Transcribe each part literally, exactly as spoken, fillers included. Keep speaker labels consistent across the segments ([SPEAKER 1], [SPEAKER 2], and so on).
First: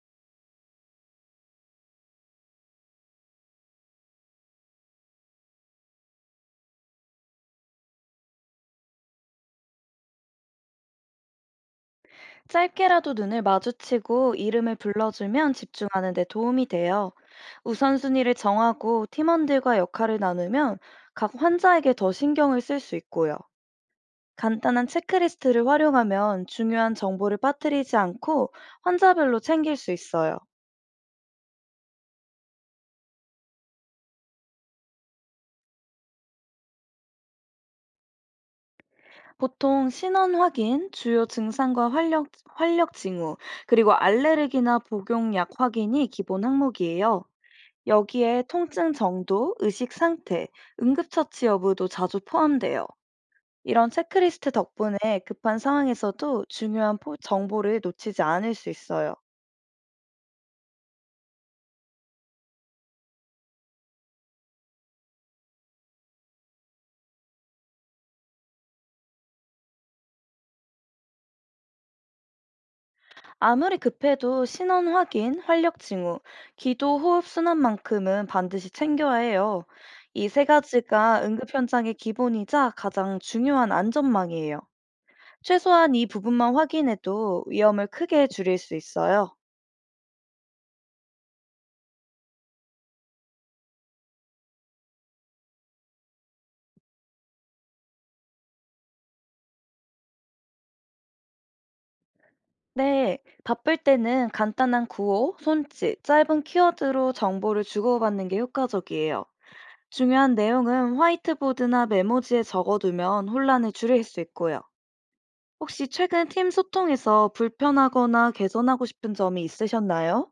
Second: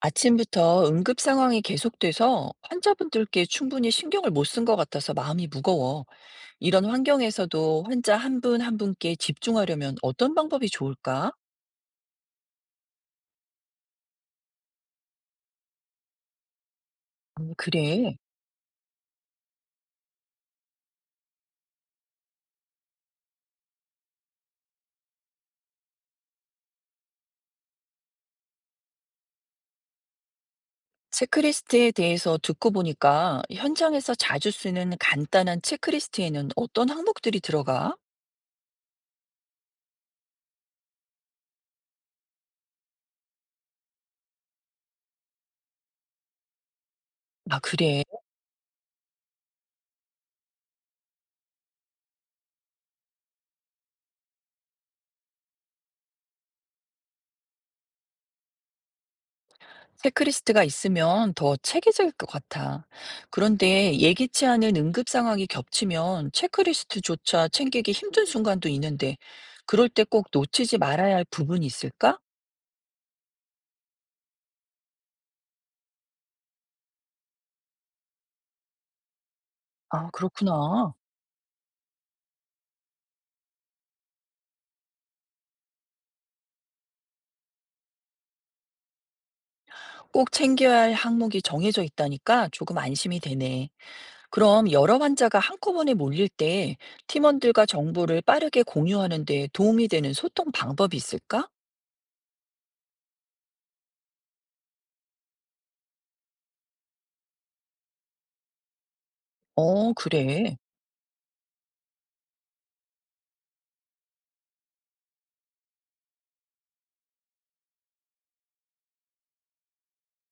[SPEAKER 1] 아침부터 응급 상황이 계속돼서 환자분들께 충분히 신경을 못 쓴 것 같아서 마음이 무거워. 이런 환경에서도 환자 한 분 한 분께 집중하려면 어떤 방법이 좋을까?
[SPEAKER 2] 짧게라도 눈을 마주치고 이름을 불러주면 집중하는 데 도움이 돼요.
[SPEAKER 1] 음, 그래.
[SPEAKER 2] 우선순위를 정하고 팀원들과 역할을 나누면 각 환자에게 더 신경을 쓸 수 있고요. 간단한 체크리스트를 활용하면 중요한 정보를 빠뜨리지 않고 환자별로 챙길 수 있어요.
[SPEAKER 1] 체크리스트에 대해서 듣고 보니까 현장에서 자주 쓰는 간단한 체크리스트에는 어떤 항목들이 들어가?
[SPEAKER 2] 보통 신원 확인, 주요 증상과 활력, 활력 징후, 그리고 알레르기나 복용약 확인이 기본 항목이에요.
[SPEAKER 1] 아, 그래.
[SPEAKER 2] 여기에 통증 정도, 의식 상태, 응급처치 여부도 자주 포함돼요. 이런 체크리스트 덕분에 급한 상황에서도 중요한 포- 정보를 놓치지 않을 수 있어요.
[SPEAKER 1] 체크리스트가 있으면 더 체계적일 것 같아. 그런데 예기치 않은 응급 상황이 겹치면 체크리스트조차 챙기기 힘든 순간도 있는데, 그럴 때 꼭 놓치지 말아야 할 부분이 있을까?
[SPEAKER 2] 아무리 급해도 신원 확인, 활력 징후, 기도, 호흡 순환만큼은 반드시 챙겨야 해요.
[SPEAKER 1] 아,
[SPEAKER 2] 이 세
[SPEAKER 1] 그렇구나.
[SPEAKER 2] 가지가 응급 현장의 기본이자 가장 중요한 안전망이에요. 최소한 이 부분만 확인해도 위험을 크게 줄일 수 있어요.
[SPEAKER 1] 꼭 챙겨야 할 항목이 정해져 있다니까 조금 안심이 되네. 그럼 여러 환자가 한꺼번에 몰릴 때 팀원들과 정보를 빠르게 공유하는 데 도움이 되는 소통 방법이 있을까?
[SPEAKER 2] 네, 바쁠 때는 간단한 구호, 손짓, 짧은 키워드로 정보를 주고받는 게 효과적이에요.
[SPEAKER 1] 어,
[SPEAKER 2] 중요한
[SPEAKER 1] 그래.
[SPEAKER 2] 내용은 화이트보드나 메모지에 적어두면 혼란을 줄일 수 있고요. 혹시 최근 팀 소통에서 불편하거나 개선하고 싶은 점이 있으셨나요?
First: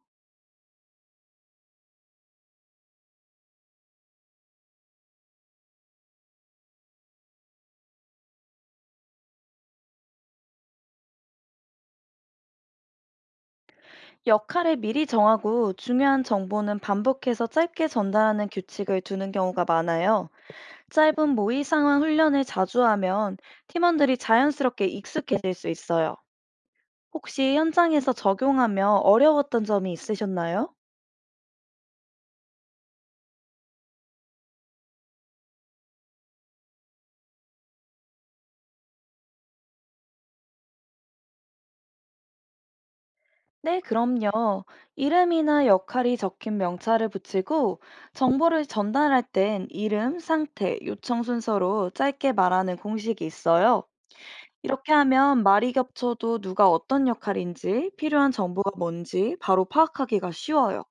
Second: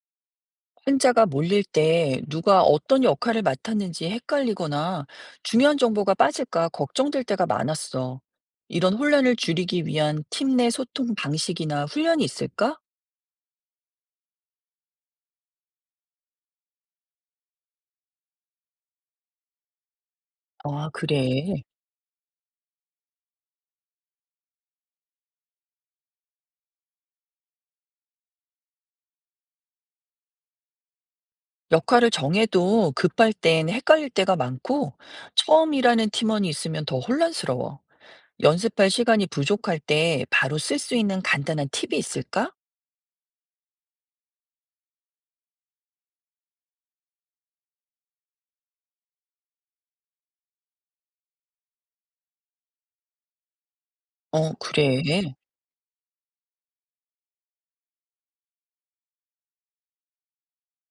[SPEAKER 1] 혼자가 몰릴 때 누가 어떤 역할을 맡았는지 헷갈리거나 중요한 정보가 빠질까 걱정될 때가 많았어. 이런 혼란을 줄이기 위한 팀 내 소통 방식이나 훈련이 있을까?
[SPEAKER 2] 역할을 미리 정하고 중요한 정보는 반복해서 짧게 전달하는 규칙을 두는 경우가 많아요.
[SPEAKER 1] 아,
[SPEAKER 2] 짧은
[SPEAKER 1] 그래.
[SPEAKER 2] 모의 상황 훈련을 자주 하면 팀원들이 자연스럽게 익숙해질 수 있어요. 혹시 현장에서 적용하며 어려웠던 점이 있으셨나요?
[SPEAKER 1] 역할을 정해도 급할 땐 헷갈릴 때가 많고 처음 일하는 팀원이 있으면 더 혼란스러워. 연습할 시간이 부족할 때 바로 쓸 수 있는 간단한 팁이 있을까?
[SPEAKER 2] 네, 그럼요. 이름이나 역할이 적힌 명찰을 붙이고 정보를 전달할 땐 이름, 상태, 요청 순서로 짧게 말하는 공식이 있어요.
[SPEAKER 1] 어,
[SPEAKER 2] 이렇게
[SPEAKER 1] 그래.
[SPEAKER 2] 하면 말이 겹쳐도 누가 어떤 역할인지, 필요한 정보가 뭔지 바로 파악하기가 쉬워요.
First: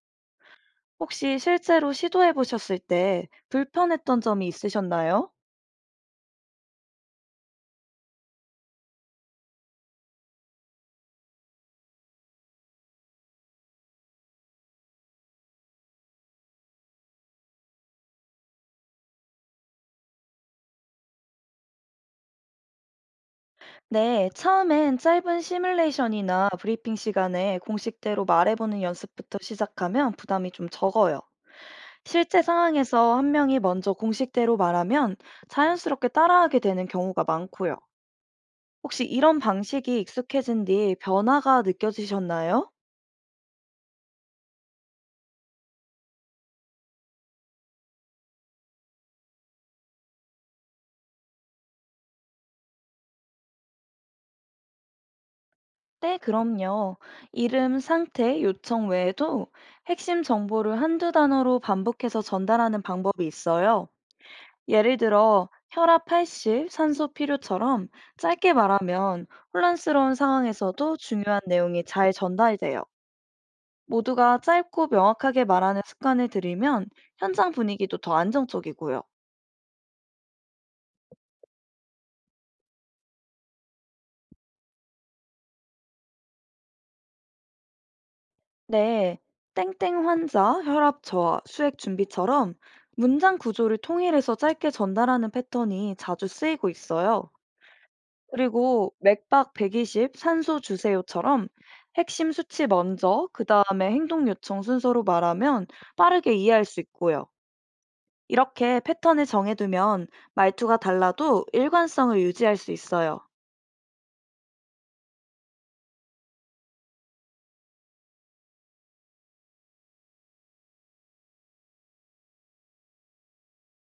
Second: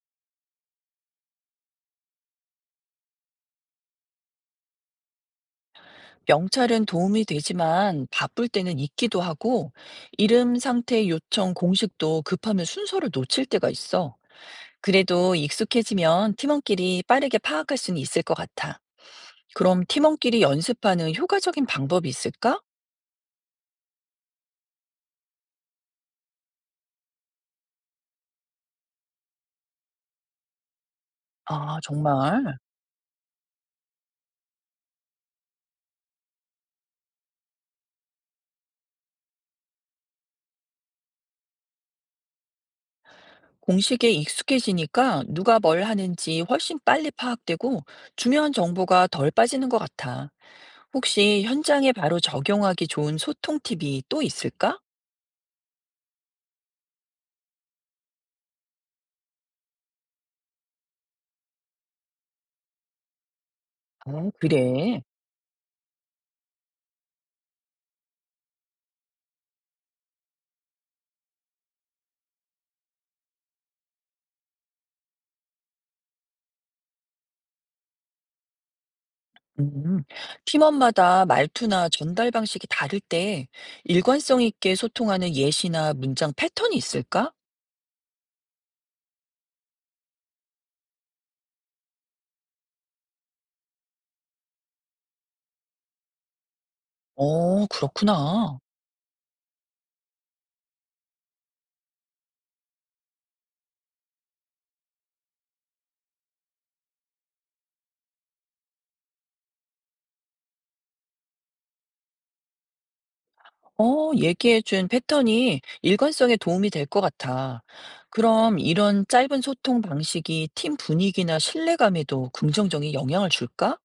[SPEAKER 2] 혹시 실제로 시도해 보셨을 때 불편했던 점이 있으셨나요?
[SPEAKER 1] 명찰은 도움이 되지만 바쁠 때는 잊기도 하고 이름 상태 요청 공식도 급하면 순서를 놓칠 때가 있어. 그래도 익숙해지면 팀원끼리 빠르게 파악할 수는 있을 것 같아. 그럼 팀원끼리 연습하는 효과적인 방법이 있을까?
[SPEAKER 2] 네, 처음엔 짧은 시뮬레이션이나 브리핑 시간에 공식대로 말해보는 연습부터 시작하면 부담이 좀 적어요.
[SPEAKER 1] 아,
[SPEAKER 2] 실제
[SPEAKER 1] 정말.
[SPEAKER 2] 상황에서 한 명이 먼저 공식대로 말하면 자연스럽게 따라하게 되는 경우가 많고요. 혹시 이런 방식이 익숙해진 뒤 변화가 느껴지셨나요?
[SPEAKER 1] 공식에 익숙해지니까 누가 뭘 하는지 훨씬 빨리 파악되고 중요한 정보가 덜 빠지는 것 같아. 혹시 현장에 바로 적용하기 좋은 소통 팁이 또 있을까?
[SPEAKER 2] 네, 그럼요. 이름, 상태, 요청 외에도 핵심 정보를 한두 단어로 반복해서 전달하는 방법이 있어요.
[SPEAKER 1] 어,
[SPEAKER 2] 예를
[SPEAKER 1] 그래.
[SPEAKER 2] 들어 혈압 팔십, 산소 필요처럼 짧게 말하면 혼란스러운 상황에서도 중요한 내용이 잘 전달돼요. 모두가 짧고 명확하게 말하는 습관을 들이면 현장 분위기도 더 안정적이고요.
[SPEAKER 1] 음, 팀원마다 말투나 전달 방식이 다를 때 일관성 있게 소통하는 예시나 문장 패턴이 있을까?
[SPEAKER 2] 네, 땡땡 환자, 혈압 저하, 수액 준비처럼 문장 구조를 통일해서 짧게 전달하는 패턴이 자주 쓰이고 있어요.
[SPEAKER 1] 어, 그렇구나.
[SPEAKER 2] 그리고 맥박 백이십 산소 주세요처럼 핵심 수치 먼저, 그 다음에 행동 요청 순서로 말하면 빠르게 이해할 수 있고요. 이렇게 패턴을 정해두면 말투가 달라도 일관성을 유지할 수 있어요.
[SPEAKER 1] 어, 얘기해준 패턴이 일관성에 도움이 될 것 같아. 그럼 이런 짧은 소통 방식이 팀 분위기나 신뢰감에도 긍정적인 영향을 줄까?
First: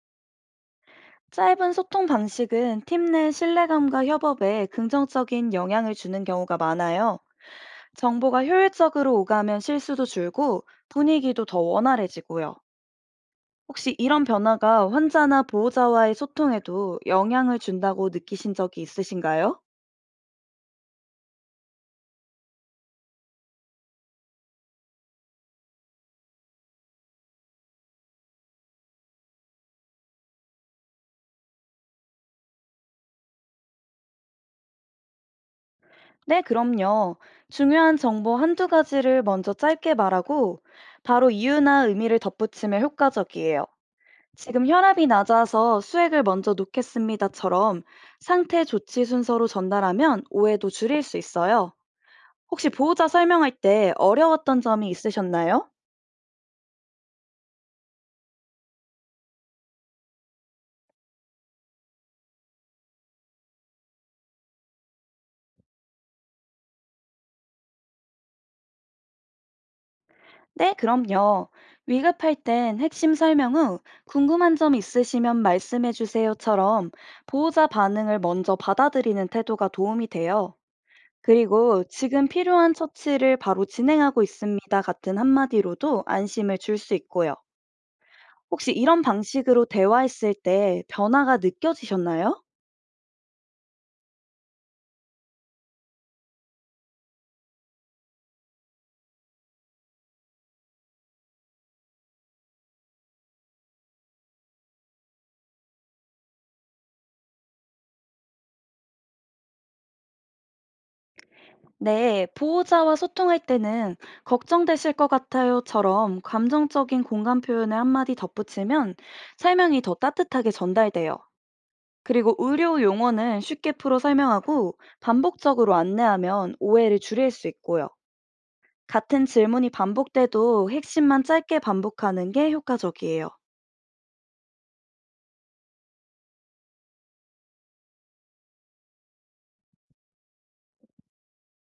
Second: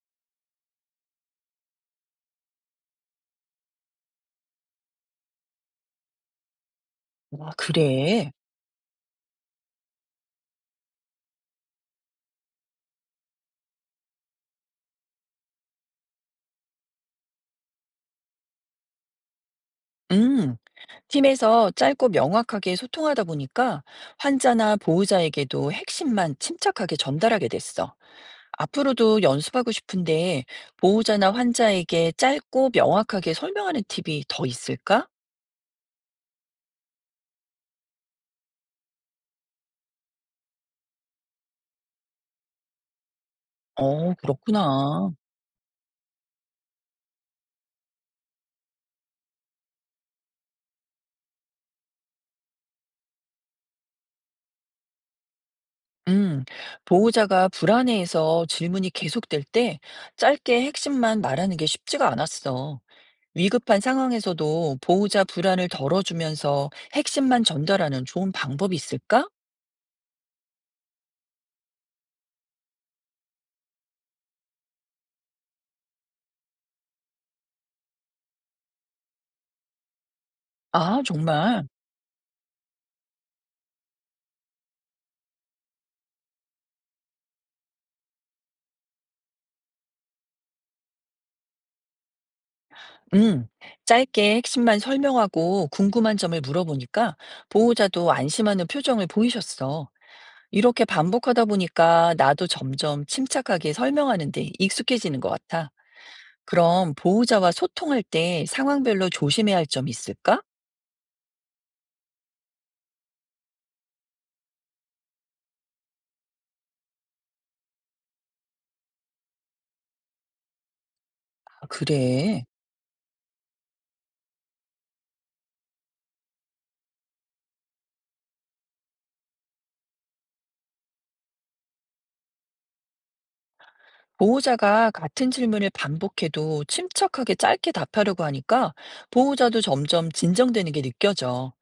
[SPEAKER 2] 짧은 소통 방식은 팀 내 신뢰감과 협업에 긍정적인 영향을 주는 경우가 많아요.
[SPEAKER 1] 아, 그래.
[SPEAKER 2] 정보가 효율적으로 오가면 실수도 줄고 분위기도 더 원활해지고요. 혹시 이런 변화가 환자나 보호자와의 소통에도 영향을 준다고 느끼신 적이 있으신가요?
[SPEAKER 1] 음, 팀에서 짧고 명확하게 소통하다 보니까 환자나 보호자에게도 핵심만 침착하게 전달하게 됐어. 앞으로도 연습하고 싶은데 보호자나 환자에게 짧고 명확하게 설명하는 팁이 더 있을까?
[SPEAKER 2] 네, 그럼요. 중요한 정보 한두 가지를 먼저 짧게 말하고 바로 이유나 의미를 덧붙이면 효과적이에요.
[SPEAKER 1] 어,
[SPEAKER 2] 지금 혈압이
[SPEAKER 1] 그렇구나.
[SPEAKER 2] 낮아서 수액을 먼저 놓겠습니다처럼 상태 조치 순서로 전달하면 오해도 줄일 수 있어요. 혹시 보호자 설명할 때 어려웠던 점이 있으셨나요?
[SPEAKER 1] 음, 보호자가 불안해해서 질문이 계속될 때 짧게 핵심만 말하는 게 쉽지가 않았어. 위급한 상황에서도 보호자 불안을 덜어주면서 핵심만 전달하는 좋은 방법이 있을까?
[SPEAKER 2] 네, 그럼요. 위급할 땐 핵심 설명 후 궁금한 점 있으시면 말씀해 주세요처럼 보호자 반응을 먼저 받아들이는 태도가 도움이 돼요.
[SPEAKER 1] 아, 정말.
[SPEAKER 2] 그리고 지금 필요한 처치를 바로 진행하고 있습니다 같은 한마디로도 안심을 줄 수 있고요. 혹시 이런 방식으로 대화했을 때 변화가 느껴지셨나요?
[SPEAKER 1] 음, 짧게 핵심만 설명하고 궁금한 점을 물어보니까 보호자도 안심하는 표정을 보이셨어. 이렇게 반복하다 보니까 나도 점점 침착하게 설명하는데 익숙해지는 것 같아. 그럼 보호자와 소통할 때 상황별로 조심해야 할 점이 있을까?
[SPEAKER 2] 네, 보호자와 소통할 때는 걱정되실 것 같아요처럼 감정적인 공감 표현을 한마디 덧붙이면 설명이 더 따뜻하게 전달돼요.
[SPEAKER 1] 아,
[SPEAKER 2] 그리고
[SPEAKER 1] 그래.
[SPEAKER 2] 의료 용어는 쉽게 풀어 설명하고 반복적으로 안내하면 오해를 줄일 수 있고요. 같은 질문이 반복돼도 핵심만 짧게 반복하는 게 효과적이에요.
[SPEAKER 1] 보호자가 같은 질문을 반복해도 침착하게 짧게 답하려고 하니까 보호자도 점점 진정되는 게 느껴져.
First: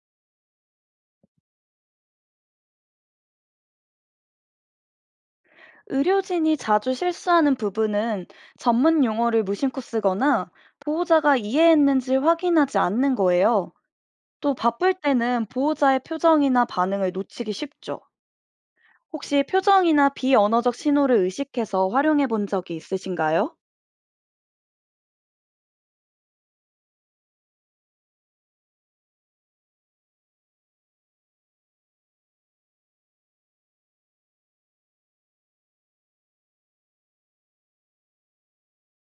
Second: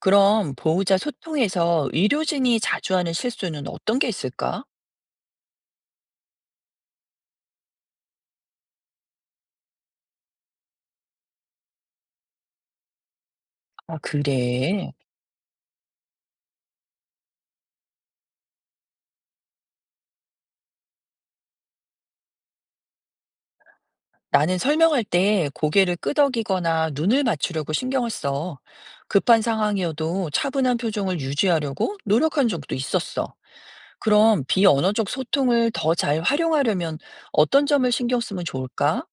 [SPEAKER 1] 그럼 보호자 소통에서 의료진이 자주 하는 실수는 어떤 게 있을까?
[SPEAKER 2] 의료진이 자주 실수하는 부분은 전문 용어를 무심코 쓰거나 보호자가 이해했는지 확인하지 않는 거예요.
[SPEAKER 1] 아,
[SPEAKER 2] 또
[SPEAKER 1] 그래.
[SPEAKER 2] 바쁠 때는 보호자의 표정이나 반응을 놓치기 쉽죠. 혹시 표정이나 비언어적 신호를 의식해서 활용해 본 적이 있으신가요?
[SPEAKER 1] 나는 설명할 때 고개를 끄덕이거나 눈을 맞추려고 신경을 써. 급한 상황이어도 차분한 표정을 유지하려고 노력한 적도 있었어. 그럼 비언어적 소통을 더 잘 활용하려면 어떤 점을 신경 쓰면 좋을까?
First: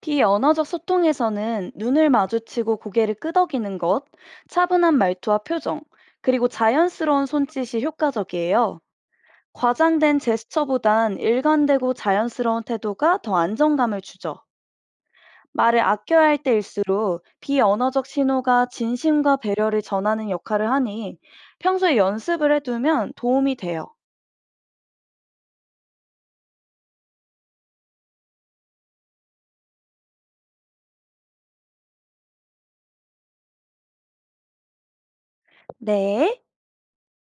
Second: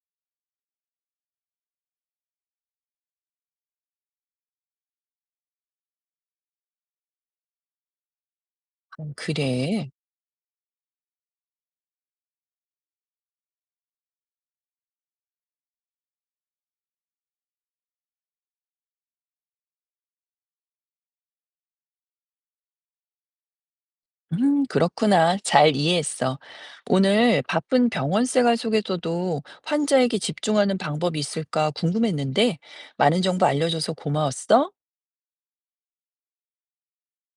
[SPEAKER 2] 비언어적 소통에서는 눈을 마주치고 고개를 끄덕이는 것, 차분한 말투와 표정, 그리고 자연스러운 손짓이 효과적이에요.
[SPEAKER 1] 음, 그래.
[SPEAKER 2] 과장된 제스처보단 일관되고 자연스러운 태도가 더 안정감을 주죠. 말을 아껴야 할 때일수록 비언어적 신호가 진심과 배려를 전하는 역할을 하니 평소에 연습을 해두면 도움이 돼요.
[SPEAKER 1] 음, 그렇구나. 잘 이해했어. 오늘 바쁜 병원 생활 속에서도 환자에게 집중하는 방법이 있을까 궁금했는데 많은 정보 알려줘서 고마웠어.
[SPEAKER 2] 네.